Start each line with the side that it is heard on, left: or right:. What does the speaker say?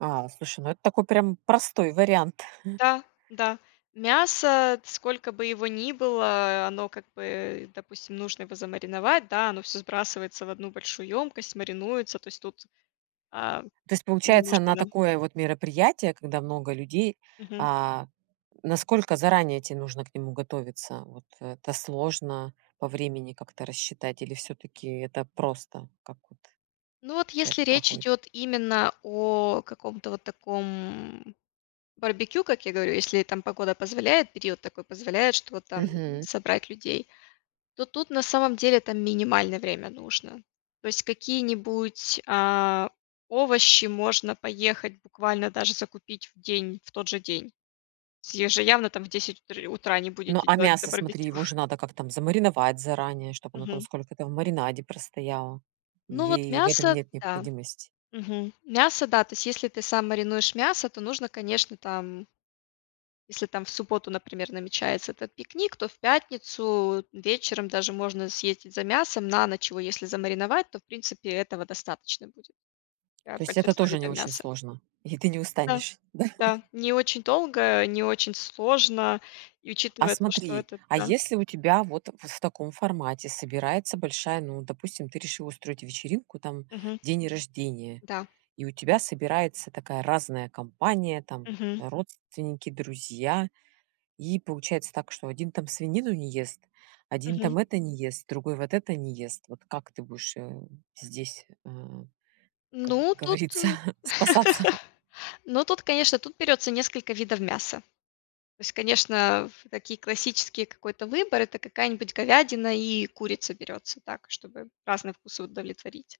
right: А, слушай, ну, это такой прям простой вариант.
left: Да, да. Мясо, сколько бы его ни было, оно, как бы, допустим, нужно его замариновать, да, оно всё сбрасывается в одну большую емкость, маринуется, то есть тут, а,
right: То есть
left: не
right: получается,
left: нужно,
right: на
left: да.
right: такое вот мероприятие, когда много людей,
left: Мгм.
right: а, насколько заранее тебе нужно к нему готовиться? Вот это сложно по времени как-то рассчитать или всё-таки это просто, как вот у
left: Ну, вот
right: тебя
left: если
right: это
left: речь
right: проходит?
left: идёт именно о каком-то вот таком барбекю, как я говорю, если там погода позволяет, период такой позволяет, что вот там
right: Мгм.
left: собрать людей, то тут на самом деле это минимальное время нужно. То есть какие-нибудь, а, овощи можно поехать буквально даже закупить в день, в тот же день. С еже явно там в 10 утри утра не
right: Ну,
left: будете
right: а
left: делать это
right: мясо, смотри,
left: барбекю.
right: его же надо как-то там замариновать заранее, чтобы оно там
left: Мгм.
right: сколько-то в маринаде простояло,
left: Ну вот,
right: или в этом
left: мясо,
right: нет
left: да.
right: необходимости?
left: Мгм. Мясо, да, то есть если ты сам маринуешь мясо, то нужно, конечно, там Если там в субботу, например, намечается этот пикник, то в пятницу, вечером даже можно съездить за мясом на ночь, его если замариновать, то в принципе этого достаточно будет. Да,
right: То есть это
left: большинству
right: тоже не
left: видам
right: очень
left: мяса.
right: сложно? И ты не
left: Да,
right: устанешь, да?
left: да. Не очень долго, не очень сложно и
right: А
left: учитывая то, что
right: смотри,
left: это,
right: а
left: да
right: если у тебя вот в в таком формате собирается большая, ну, допустим, ты решила устроить вечеринку, там
left: Мгм.
right: день рождения,
left: Да.
right: и у тебя собирается такая разная компания, там
left: Мгм.
right: родственники, друзья. И получается так, что один там свинину не ест, один
left: Мгм.
right: там это не ест, другой вот это не ест. Вот как ты будешь, э, здесь, а, как
left: Ну, тут
right: говорится,
left: ы
right: спасаться?
left: Ну, тут, конечно, тут берется несколько видов мяса. То есть, конечно, в такие классические какой-то выбор- это какая-нибудь говядина и курица берется так, чтобы разные вкусы удовлетворить.